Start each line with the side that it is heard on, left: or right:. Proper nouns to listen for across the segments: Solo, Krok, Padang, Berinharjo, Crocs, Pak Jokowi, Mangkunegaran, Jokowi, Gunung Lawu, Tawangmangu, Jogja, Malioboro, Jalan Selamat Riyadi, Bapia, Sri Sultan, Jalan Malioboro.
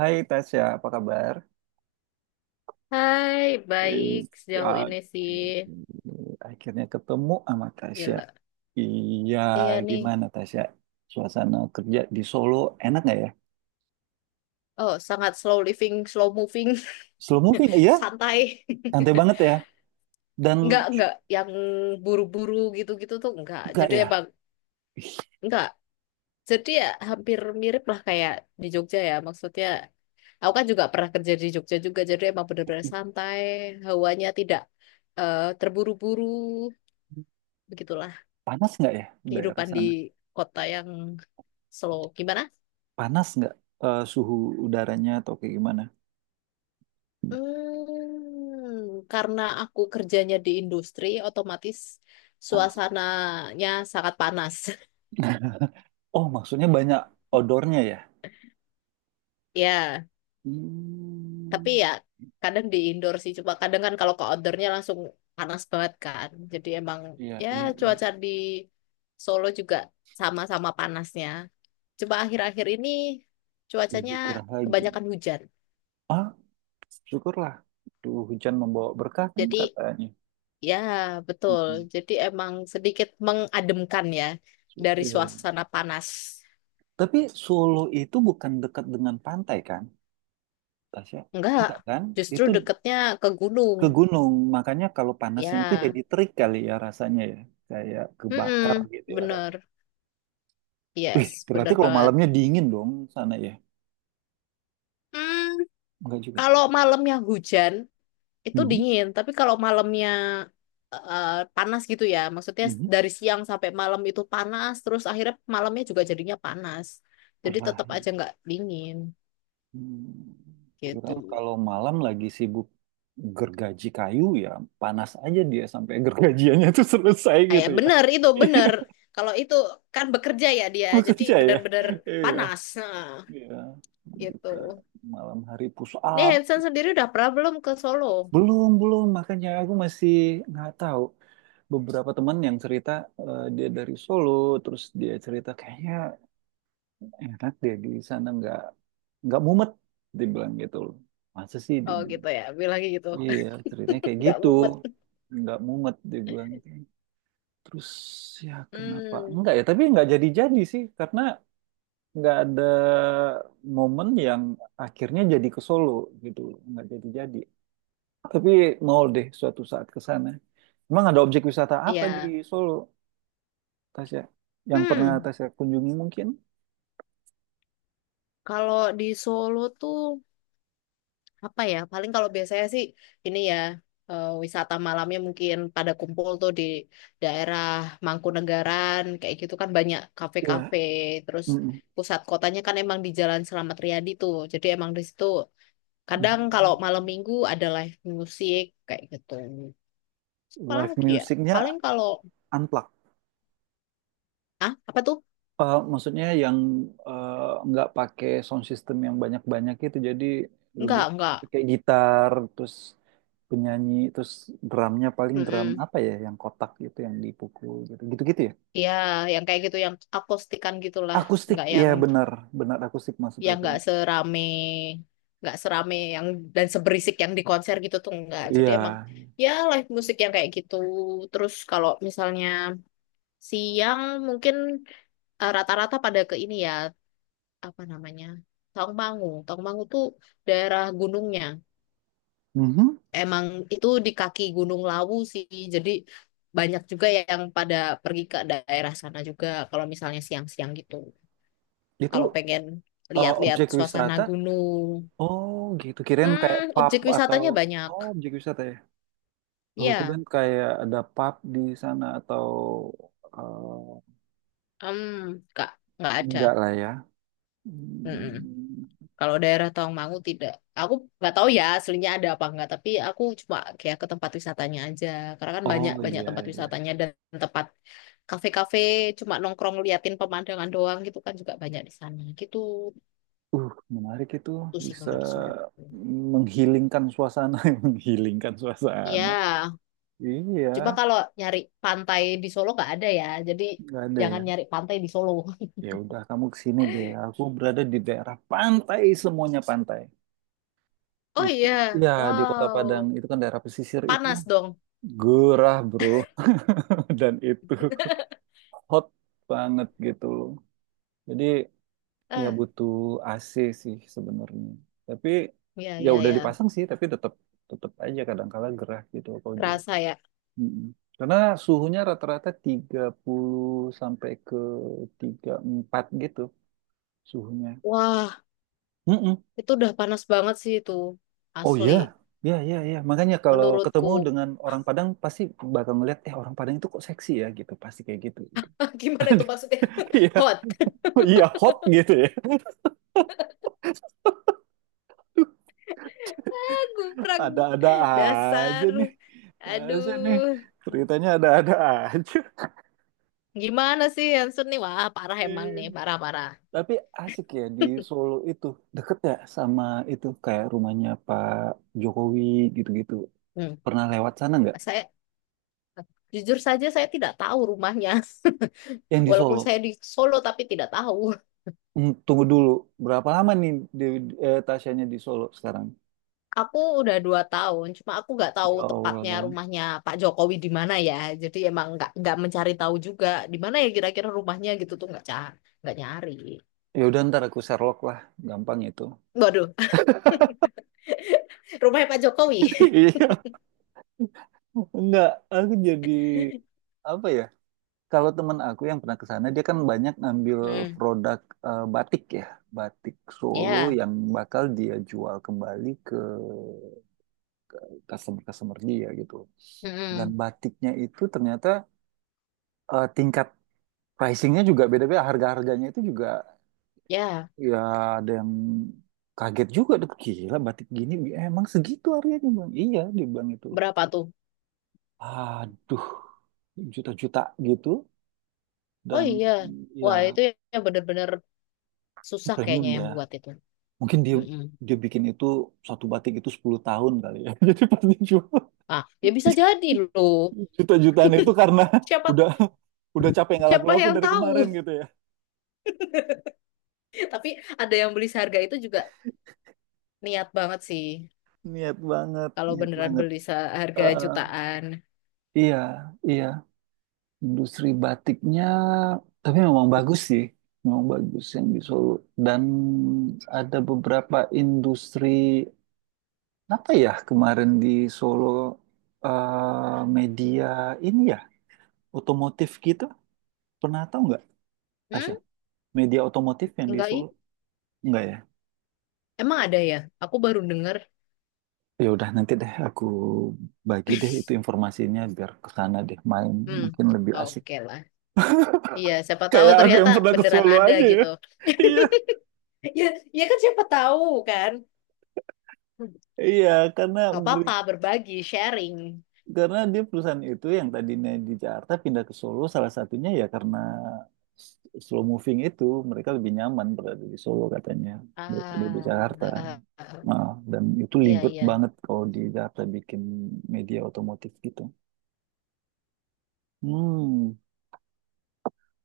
right: Hai Tasya, apa kabar?
left: Hai,
right: Eh,
left: baik sejauh
right: Ya,
left: ini sih.
right: oke. Akhirnya ketemu sama Tasya.
left: Gila.
right: Iya,
left: Iya nih.
right: gimana Tasya? Suasana kerja di Solo enak nggak ya?
left: Oh, sangat slow living, slow moving.
right: Slow moving, iya?
left: Santai.
right: Santai banget ya? Dan
left: Enggak, enggak. Yang buru-buru gitu-gitu tuh enggak.
right: enggak
left: Jadi
right: ya?
left: emang enggak. Jadi ya hampir mirip lah kayak di Jogja ya. Maksudnya, aku kan juga pernah kerja di Jogja juga. Jadi emang benar-benar santai. Hawanya tidak terburu-buru. Begitulah
right: Panas nggak ya daerah
left: kehidupan di
right: sana?
left: kota yang slow. Gimana
right: Panas nggak suhu udaranya atau kayak gimana?
left: Karena aku kerjanya di industri, otomatis
right: Panas.
left: suasananya sangat panas.
right: Oh, maksudnya banyak odornya ya?
left: Ya, tapi
right: Hmm,
left: ya kadang di indoor sih. Cuma kadang kan kalau ke outdoornya langsung panas banget kan. Jadi emang
right: iya,
left: ya
right: iya, iya.
left: cuaca di Solo juga sama-sama panasnya. Coba akhir-akhir ini cuacanya
right: Lebih gerah lagi.
left: kebanyakan hujan.
right: Ah? Syukurlah. Duh, hujan membawa berkah kan
left: Jadi
right: katanya.
left: ya betul.
right: Mhm.
left: Jadi emang sedikit mengademkan ya dari
right: Iya.
left: suasana panas.
right: Tapi Solo itu bukan dekat dengan pantai kan, Tasya?
left: Enggak,
right: Enggak kan?
left: justru
right: Itu
left: deketnya ke gunung.
right: ke gunung. Makanya kalau panasnya itu jadi
left: Ya,
right: terik kali ya rasanya ya. Kayak kebakar
left: mm
right: gitu ya rasanya.
left: bener.
right: Wih,
left: Yes,
right: berarti
left: bener
right: kalau
left: banget.
right: malamnya dingin dong sana ya?
left: Hmm,
right: Enggak juga.
left: kalau malamnya hujan, itu
right: Mhm,
left: dingin. Tapi kalau malamnya eh, panas gitu ya, maksudnya
right: mhm.
left: dari siang sampai malam itu panas, terus akhirnya malamnya juga jadinya panas. Jadi
right: Gerah.
left: tetap aja nggak dingin
right: Hmm,
left: gitu.
right: Kirain kalau malam lagi sibuk gergaji kayu ya panas aja dia sampai gergajiannya tuh selesai gitu
left: Kayak
right: ya.
left: bener itu,
right: Iya,
left: bener. Kalau itu kan bekerja ya dia, jadi
right: bekerja ya.
left: bener-bener
right: Iya,
left: panas. Nah,
right: iya.
left: gitu.
right: Gitu. Malam hari push
left: Nih
right: up.
left: Hansen sendiri udah pernah belum ke Solo?
right: Belum, belum. Makanya aku masih nggak tahu. Beberapa teman yang cerita dia dari Solo, terus dia cerita kayaknya enak dia di sana nggak mumet, dibilang gitu loh. Masa sih? Dia
left: Oh gitu
right: bilang.
left: ya, bilangnya gitu.
right: Iya, ceritanya kayak
left: Nggak
right: gitu.
left: mumet.
right: Nggak mumet dia bilang gitu. Terus ya kenapa?
left: Hmm,
right: Enggak ya, tapi nggak jadi-jadi sih. Karena nggak ada momen yang akhirnya jadi ke Solo gitu. Nggak jadi-jadi. Tapi mau deh suatu saat ke sana. Emang ada objek wisata apa di
left: ya.
right: Solo, Tasya? Yang pernah
left: Hmm,
right: Tasya kunjungi mungkin?
left: kalau di Solo tuh apa ya? Paling kalau biasanya sih ini ya wisata malamnya mungkin pada kumpul tuh di daerah Mangkunegaran kayak gitu kan banyak
right: ya.
left: kafe-kafe. Terus
right: Mm-mm.
left: pusat kotanya kan emang di Jalan Selamat Riyadi tuh. Jadi emang di situ kadang kalau
right: Mm.
left: malam minggu ada live musik kayak gitu. Terus apa
right: Live
left: lagi ya? Paling
right: musicnya
left: kalau.
right: unplugged.
left: Ah, apa tuh?
right: Maksudnya yang eh, nggak pakai sound system yang banyak-banyak itu jadi lebih
left: Enggak, enggak.
right: kayak gitar terus penyanyi terus drumnya paling drum
left: Mm-mm.
right: apa ya yang kotak gitu yang dipukul gitu gitu-gitu ya
left: Ya, yang kayak gitu, yang akustikan gitulah.
right: akustik
left: Enggak
right: iya
left: yang,
right: benar benar akustik maksud
left: yang
right: aku
left: enggak serame yang dan seberisik yang di konser gitu tuh enggak. Jadi emang
right: iya.
left: ya live musik yang kayak gitu. Terus kalau misalnya siang mungkin rata-rata pada ke ini ya, apa namanya? Tawangmangu. Tawangmangu tuh daerah gunungnya.
right: Mhm.
left: Emang itu di kaki Gunung Lawu sih. Jadi banyak juga yang pada pergi ke daerah sana juga kalau misalnya siang-siang gitu. Kalau
right: Itu
left: pengen lihat-lihat
right: objek
left: suasana
right: wisata,
left: gunung.
right: oh gitu kirain kayak
left: Hmm,
right: pub
left: objek
right: atau,
left: wisatanya banyak.
right: oh objek wisata ya, oh kirain
left: Ya,
right: kayak ada pub di sana atau eh,
left: hmm, nggak nggak ada.
right: enggak lah ya.
left: Mm-mm.
right: Hmm.
left: Kalau daerah Tawangmangu tidak. Aku nggak tahu ya aslinya ada apa enggak, tapi aku cuma kayak ke tempat wisatanya aja. Karena kan banyak
right: Oh
left: banyak
right: iya,
left: tempat
right: iya.
left: wisatanya dan tempat kafe-kafe cuma nongkrong liatin pemandangan doang gitu kan juga banyak di sana. Gitu
right: Uh, menarik itu
left: tuh sih
right: bisa
left: kalau di Solo.
right: menghilingkan suasana, menghilingkan
left: Iya,
right: suasana.
left: cuma
right: Iya,
left: kalau nyari pantai di Solo nggak ada ya. Jadi
right: nggak ada ya.
left: jangan nyari pantai di Solo.
right: Ya udah kamu kesini deh. Aku berada di daerah pantai, semuanya pantai.
left: Oh
right: Itu.
left: iya,
right: Ya di Kota Padang
left: wow.
right: itu kan daerah pesisir itu
left: Panas dong.
right: gerah, Bro. Dan itu hot banget gitu loh. Jadi ya
left: Eh,
right: butuh AC sih sebenarnya. Tapi
left: ya,
right: ya
left: ya.
right: udah
left: Iya.
right: dipasang sih, tapi tetap tetap aja kadang kala gerah gitu kalau di.
left: Kerasa ya.
right: Mm-mm. Karena suhunya rata-rata 30 sampai ke 34 gitu suhunya.
left: Wah,
right: Mm-mm.
left: itu udah panas banget sih itu.
right: Oh
left: Asli.
right: iya. Ya, ya, ya. Makanya kalau
left: Menurutku.
right: ketemu dengan orang Padang pasti bakal ngeliat, eh orang Padang itu kok seksi ya gitu, pasti kayak gitu. Gitu.
left: Gimana itu maksudnya?
right: Iya,
left: Hot.
right: oh, iya hot gitu ya.
left: Guprak.
right: Ada-ada aja
left: Dasar.
right: nih. Asik nih.
left: Aduh.
right: Ceritanya ada-ada aja.
left: Gimana sih Hansun nih? Wah, parah emang nih. Parah-parah.
right: Tapi asik ya di Solo itu. Deket ya sama itu kayak rumahnya Pak Jokowi gitu-gitu.
left: Hmm.
right: Pernah lewat sana nggak?
left: Saya jujur saja saya tidak tahu rumahnya.
right: Yang di
left: Walaupun
right: Solo.
left: saya di Solo tapi tidak tahu.
right: Tunggu dulu. Berapa lama nih Dewi, Tasyanya di Solo sekarang?
left: Aku udah 2 tahun, cuma aku nggak tahu
right: Ya
left: tepatnya
right: Allah.
left: rumahnya Pak Jokowi di mana ya. Jadi emang nggak mencari tahu juga di mana ya kira-kira rumahnya gitu tuh nggak nggak nyari.
right: Ya udah ntar aku Sherlock lah. Gampang itu.
left: Waduh, rumahnya Pak Jokowi.
right: Iya. Enggak, aku jadi apa ya? Kalau teman aku yang pernah ke sana, dia kan banyak ngambil
left: Hmm,
right: produk batik ya, batik Solo
left: ya,
right: yang bakal dia jual kembali ke customer-customer dia gitu. Dan
left: hmm,
right: batiknya itu ternyata tingkat pricingnya juga beda-beda, harga-harganya itu juga
left: ya,
right: ya ada yang kaget juga. Duh, gila batik gini emang segitu harganya bang? Iya, dia bilang itu.
left: berapa tuh?
right: Aduh, juta-juta gitu
left: Oh
right: dan
left: iya, wah
right: ya
left: itu ya bener-bener susah
right: premium
left: kayaknya yang
right: ya.
left: buat itu.
right: Mungkin dia
left: Hmm,
right: dia bikin itu satu batik itu 10 tahun kali ya. Jadi pasti jual
left: ah, ya bisa jadi loh.
right: juta-jutaan itu karena
left: Siapa
right: udah udah capek nggak
left: siapa
right: laku-laku
left: yang
right: dari kemarin
left: tahu?
right: gitu ya.
left: Tapi ada yang beli seharga itu juga niat banget sih.
right: Niat banget,
left: Kalau
right: niat
left: beneran
right: banget.
left: beli seharga
right: Eh,
left: jutaan,
right: iya, iya. Industri batiknya, tapi memang bagus sih. Memang bagus yang di Solo. Dan ada beberapa industri, apa ya kemarin di Solo, media ini ya, otomotif gitu. Pernah tahu nggak,
left: hmm,
right: Tasya? Media otomotif yang di
left: enggak ih,
right: Solo? Enggak ya?
left: emang ada ya? Aku baru denger.
right: Ya udah nanti deh aku bagi deh itu informasinya biar ke sana deh main
left: Hmm,
right: mungkin lebih asik.
left: oke lah. Iya, siapa tahu
right: Kayak aku
left: ternyata
right: yang pernah ke
left: beneran
right: Solo
left: ada
right: aja ya.
left: gitu.
right: Iya.
left: Ya, ya kan siapa tahu kan.
right: Iya, karena
left: Gak
right: beri-
left: apa-apa, berbagi, sharing.
right: karena dia perusahaan itu yang tadinya di Jakarta pindah ke Solo salah satunya ya karena s- slow moving itu mereka lebih nyaman berada di Solo katanya daripada di
left: Ah,
right: Jakarta.
left: ah, ah, ah.
right: Nah, dan itu
left: Iya,
right: libet
left: iya.
right: banget kalau di Jakarta bikin media otomotif gitu. Hmm.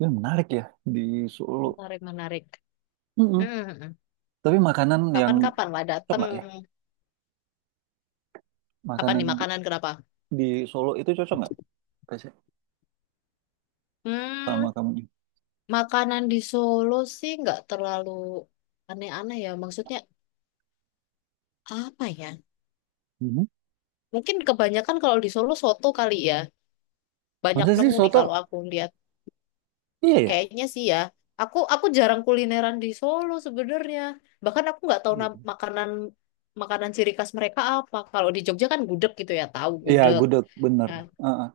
right: Ya, menarik ya di Solo.
left: Menarik, menarik.
right: Mm-mm.
left: Hmm,
right: Tapi makanan yang
left: kapan-kapan lah
right: cocok nggak
left: dateng.
right: ya?
left: Apa
right: Makanan
left: nih makanan kenapa?
right: di Solo itu cocok nggak? Tasya, sama
left: Hmm,
right: kamu.
left: makanan di Solo sih nggak terlalu aneh-aneh ya. Maksudnya apa ya?
right: Mhm.
left: Mungkin kebanyakan kalau di Solo soto kali ya. Banyak
right: Masa sih
left: nemu nih
right: soto?
left: kalau aku lihat.
right: Iya ya?
left: Kayaknya sih ya. Aku jarang kulineran di Solo sebenarnya. Bahkan aku nggak tahu
right: Iya,
left: makanan makanan ciri khas mereka apa. Kalau di Jogja kan gudeg gitu ya, tahu
right: iya,
left: gudeg.
right: gudeg bener.
left: Nah,
right: Uh-uh.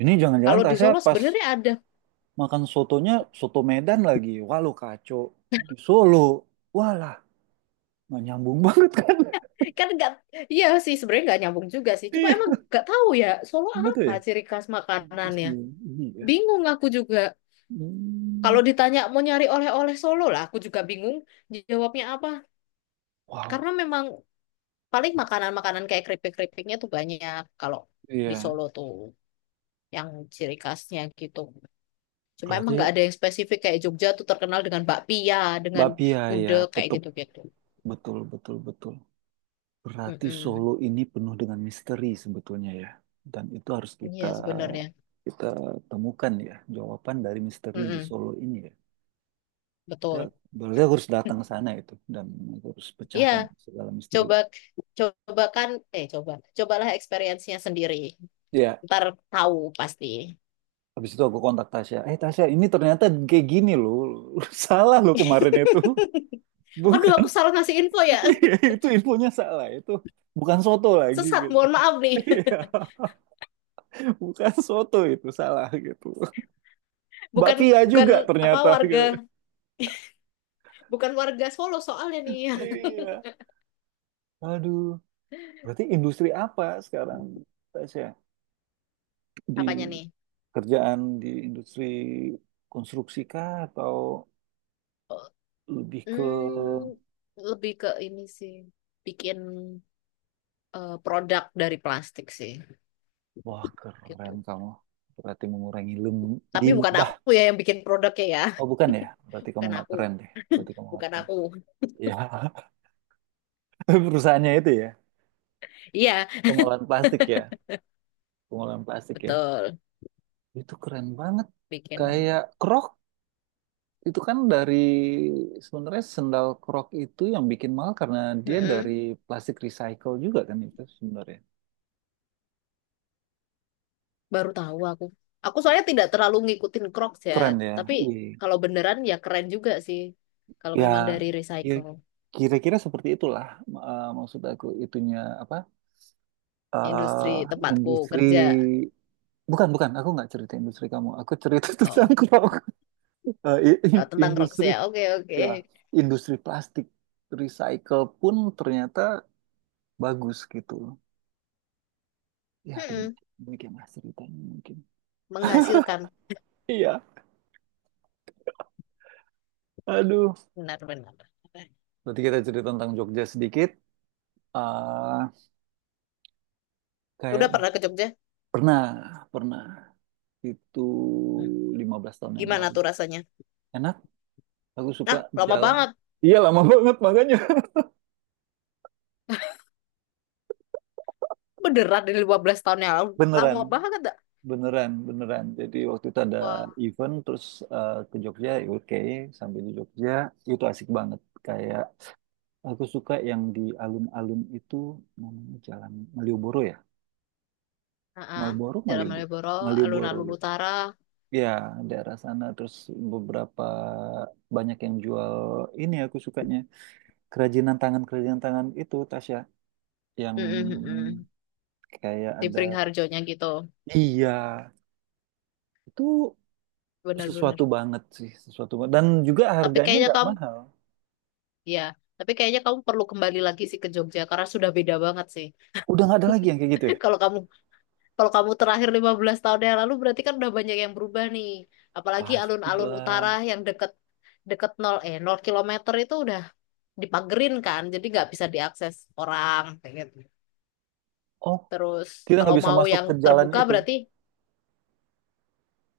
right: Ini jangan-jangan
left: kalau di
right: Tasya
left: Solo
right: pas
left: sebenarnya ada.
right: makan sotonya soto Medan lagi. Wah lu kacau. Di Solo. Walah, nggak nyambung banget kan?
left: Kan nggak, iya sih sebenarnya nggak nyambung juga sih. Cuma
right: Iya,
left: emang nggak tahu ya Solo
right: bener tuh
left: apa
right: ya.
left: ciri khas
right: Terus
left: makanannya.
right: ini ya.
left: Bingung aku juga.
right: Hmm.
left: Kalau ditanya mau nyari oleh-oleh Solo lah, aku juga bingung jawabnya apa. Karena
right: Wow.
left: memang paling makanan-makanan kayak keripik-keripiknya tuh banyak kalau di
right: Iya.
left: Solo tuh. Yang ciri khasnya gitu. Cuma emang
right: Berarti
left: nggak ada yang spesifik kayak Jogja tuh terkenal dengan bakpia, dengan
right: Bapia ya,
left: gudeg kayak
right: petuk.
left: gitu-gitu.
right: Betul, betul, betul. Berarti Solo
left: Mm-mm.
right: ini penuh dengan misteri sebetulnya ya. Dan itu harus kita
left: Iya sebenarnya.
right: kita temukan ya jawaban dari misteri di
left: Mm-mm.
right: Solo ini ya. Kita
left: Betul.
right: berarti aku harus datang ke sana itu dan aku harus
left: Iya,
right: pecahkan segala misteri.
left: coba coba kan coba cobalah experience-nya sendiri.
right: Ya,
left: Ntar tahu pasti.
right: habis itu aku kontak Tasya. Eh Tasya, ini ternyata kayak gini loh. Salah loh kemarin itu.
left: Aduh,
right: Bukan.
left: aku salah ngasih info ya.
right: Iya, itu infonya salah. Itu bukan soto lagi
left: Sesat,
right: gitu.
left: mohon maaf nih.
right: Iya, bukan soto itu salah gitu. Mbak
left: Bukan
right: Pia
left: bukan
right: juga
left: apa
right: ternyata
left: warga,
right: gitu.
left: bukan warga Solo soalnya nih.
right: Iya. Aduh, berarti industri apa sekarang Tasya? Di
left: Apanya nih?
right: kerjaan di industri konstruksi kah atau
left: Oh,
right: lebih ke
left: Hmm, lebih ke ini sih, bikin produk dari plastik sih,
right: wah
left: gitu.
right: keren kamu. Berarti mengurangi
left: Tapi bukan
right: limbah.
left: aku ya yang bikin produknya ya,
right: Oh bukan ya? Berarti kamu
left: bukan
right: nggak
left: aku,
right: keren deh. Berarti kamu nggak
left: bukan
right: keren.
left: aku.
right: Iya, perusahaannya itu ya.
left: Iya,
right: Pengolahan plastik ya. Pengolahan plastik ya.
left: betul,
right: Itu keren banget.
left: bikin.
right: Kayak Krok, itu kan dari sebenarnya sendal krok itu yang bikin mahal karena dia dari
left: Mm-mm.
right: plastik recycle juga kan itu sebenarnya.
left: Baru tahu aku. Aku soalnya tidak terlalu ngikutin Crocs ya,
right: Keren ya.
left: tapi
right: Iya.
left: kalau beneran ya keren juga sih. Kalau
right: Ya
left: memang dari
right: ki-
left: recycle,
right: kira-kira seperti itulah maksud aku itunya apa?
left: industri
right: eh
left: tempatku
right: industri,
left: kerja.
right: bukan bukan aku nggak cerita industri kamu. Aku cerita tentang
left: Oh,
right: krok.
left: tentang Crocs
right: Industri
left: ya. Oke, oke.
right: ya industri plastik recycle pun ternyata bagus gitu. Ya
left: Mm-mm.
right: demikian, demikianlah ceritanya mungkin.
left: Menghasilkan,
right: Iya. Aduh,
left: benar-benar.
right: berarti kita cerita tentang Jogja sedikit. Ah,
left: Udah
right: kayak
left: pernah ke Jogja?
right: pernah, pernah itu
left: Hmm.
right: 15 tahun yang
left: Gimana
right: lalu.
left: tuh rasanya?
right: Enak, aku suka
left: Nah, lama
right: jalan.
left: banget.
right: Iya, lama banget makanya.
left: Beneran dari 15 tahun yang lalu.
right: Beneran,
left: Lama banget dah.
right: beneran, beneran. Jadi waktu itu ada
left: Wah,
right: event, terus ke Jogja, ya oke. Sampai di Jogja, itu asik banget. Kayak aku suka yang di alun-alun itu namanya Jalan Malioboro ya?
left: heeh.
right: Malboro,
left: Jalan
right: Malioboro.
left: Malioboro,
right: Malioboro.
left: alun-alun
right: Ya.
left: utara.
right: Ya, daerah sana terus beberapa banyak yang jual ini aku sukanya kerajinan tangan itu Tasya yang
left: Mm-mm, mm-mm.
right: kayak
left: Di
right: ada
left: Beringharjonya gitu.
right: iya itu sesuatu
left: Bener-bener.
right: banget sih sesuatu banget. Dan juga
left: Tapi
right: harganya
left: kayaknya
right: nggak
left: kamu,
right: mahal
left: ya. Tapi kayaknya kamu perlu kembali lagi sih ke Jogja karena sudah beda banget sih.
right: udah nggak ada lagi yang kayak gitu ya
left: Kalau kamu kalau kamu terakhir 15 tahun yang lalu berarti kan udah banyak yang berubah nih. Apalagi alun-alun
right: pastilah
left: utara yang deket deket nol kilometer itu udah dipagerin kan, jadi nggak bisa diakses orang kayak gitu.
right: oh
left: Terus
right: kita
left: kalau
right: nggak bisa
left: mau
right: masuk
left: yang
right: ke jalan
left: terbuka
right: itu
left: berarti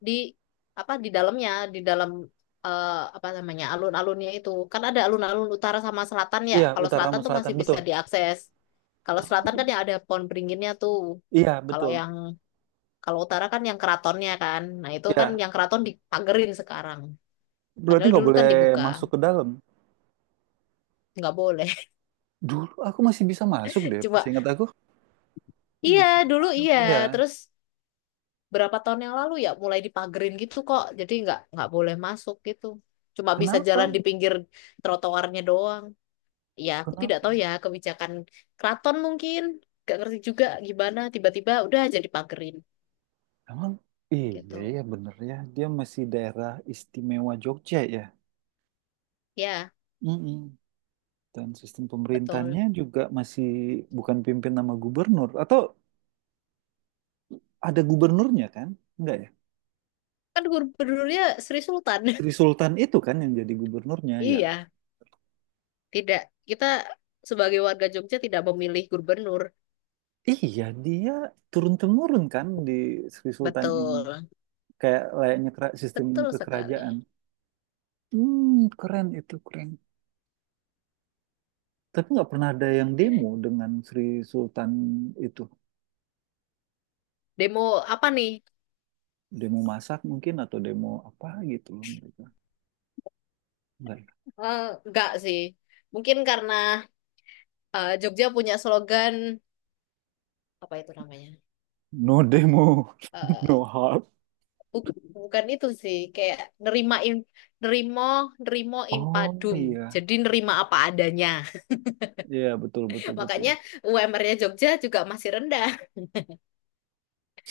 left: di apa di dalamnya, di dalam apa namanya alun-alunnya itu. Kan ada alun-alun utara sama selatan ya.
right: iya
left: Kalau
right: utara
left: selatan
right: sama
left: tuh
right: selatan
left: masih
right: betul.
left: bisa diakses. Kalau selatan kan
right: Ah,
left: yang ada pohon beringinnya tuh.
right: iya
left: Kalau
right: betul
left: yang kalau utara kan yang keratonnya kan. Nah, itu kan
right: ya
left: yang keraton dipagerin sekarang.
right: berarti
left: Padahal
right: nggak
left: dulu kan
right: boleh
left: dibuka,
right: masuk ke dalam
left: nggak boleh.
right: dulu aku masih bisa masuk deh
left: Cuma
right: seingat aku
left: iya
right: bisa
left: dulu
right: masuk
left: iya,
right: ya
left: terus berapa tahun yang lalu ya mulai dipagerin gitu kok. Jadi nggak boleh masuk gitu. Cuma bisa
right: kenapa
left: jalan di pinggir trotoarnya doang. Ya aku tidak tahu
right: kenapa
left: ya kebijakan keraton mungkin. Gak ngerti juga gimana tiba-tiba udah jadi pagerin
right: emang iya
left: gitu.
right: iya bener ya dia masih daerah istimewa Jogja ya.
left: Ya
right: Mm-mm. Dan sistem
left: betul.
right: pemerintahannya juga masih bukan pimpin nama gubernur atau ada gubernurnya kan enggak ya
left: Kan gubernurnya Sri Sultan.
right: Sri Sultan itu kan yang jadi gubernurnya ya
left: Iya tidak kita sebagai warga Jogja tidak memilih gubernur.
right: iya dia turun temurun kan di Sri Sultan ini
left: Betul.
right: kayak layaknya sistem
left: Betul sekali.
right: kekerajaan hmm keren itu keren. Tapi nggak pernah ada yang demo dengan Sri Sultan itu.
left: Demo apa nih?
right: Demo masak mungkin atau demo apa gitu loh mereka. Nggak ya?
left: Eh, nggak sih. Mungkin karena Jogja punya slogan apa itu namanya?
right: No demo,
left: Eh,
right: no harm.
left: bu- bukan itu sih, kayak nerimain nerimo nerimo
right: Oh
left: impadum.
right: iya,
left: Jadi nerima apa adanya.
right: iya betul betul betul.
left: Makanya UMR-nya Jogja juga masih rendah.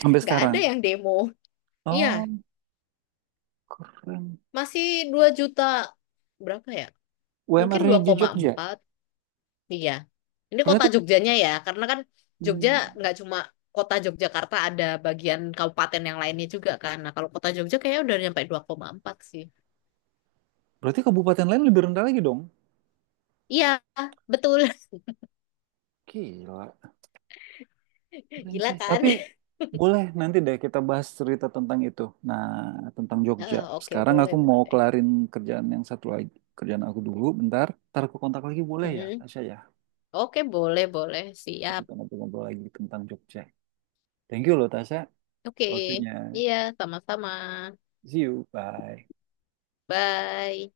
right: Sampai
left: Nggak
right: sekarang.
left: ada yang demo. Iya,
right: Oh keren.
left: masih 2 juta berapa ya? Mungkin
right: UMR-nya
left: dua
right: di
left: koma
right: Jogja.
left: empat, Iya. Ini kota
right: Berarti
left: Jogjanya ya, karena kan Jogja
right: hmm,
left: nggak cuma kota Yogyakarta ada bagian kabupaten yang lainnya juga kan. Nah, kalau kota Jogja kayaknya udah nyampe 2,4 sih.
right: berarti kabupaten lain lebih rendah lagi dong.
left: Iya, betul.
right: Gila. Keren
left: Gila
right: sih.
left: kan?
right: Tapi boleh nanti deh kita bahas cerita tentang itu. Nah, tentang Jogja.
left: Ah, oke,
right: Sekarang
left: boleh,
right: aku mau
left: boleh.
right: kelarin kerjaan yang satu lagi. Kerjaan aku dulu, bentar. Ntar aku kontak lagi boleh ya,
left: Mm-mm.
right: Tasya ya?
left: Oke, boleh, boleh.
right: Ntar
left: Siap.
right: kita ngobrol-ngobrol lagi tentang Jogja. Thank you loh, Tasya.
left: Oke.
right: Waktunya.
left: Iya, sama-sama.
right: See you. Bye.
left: Bye.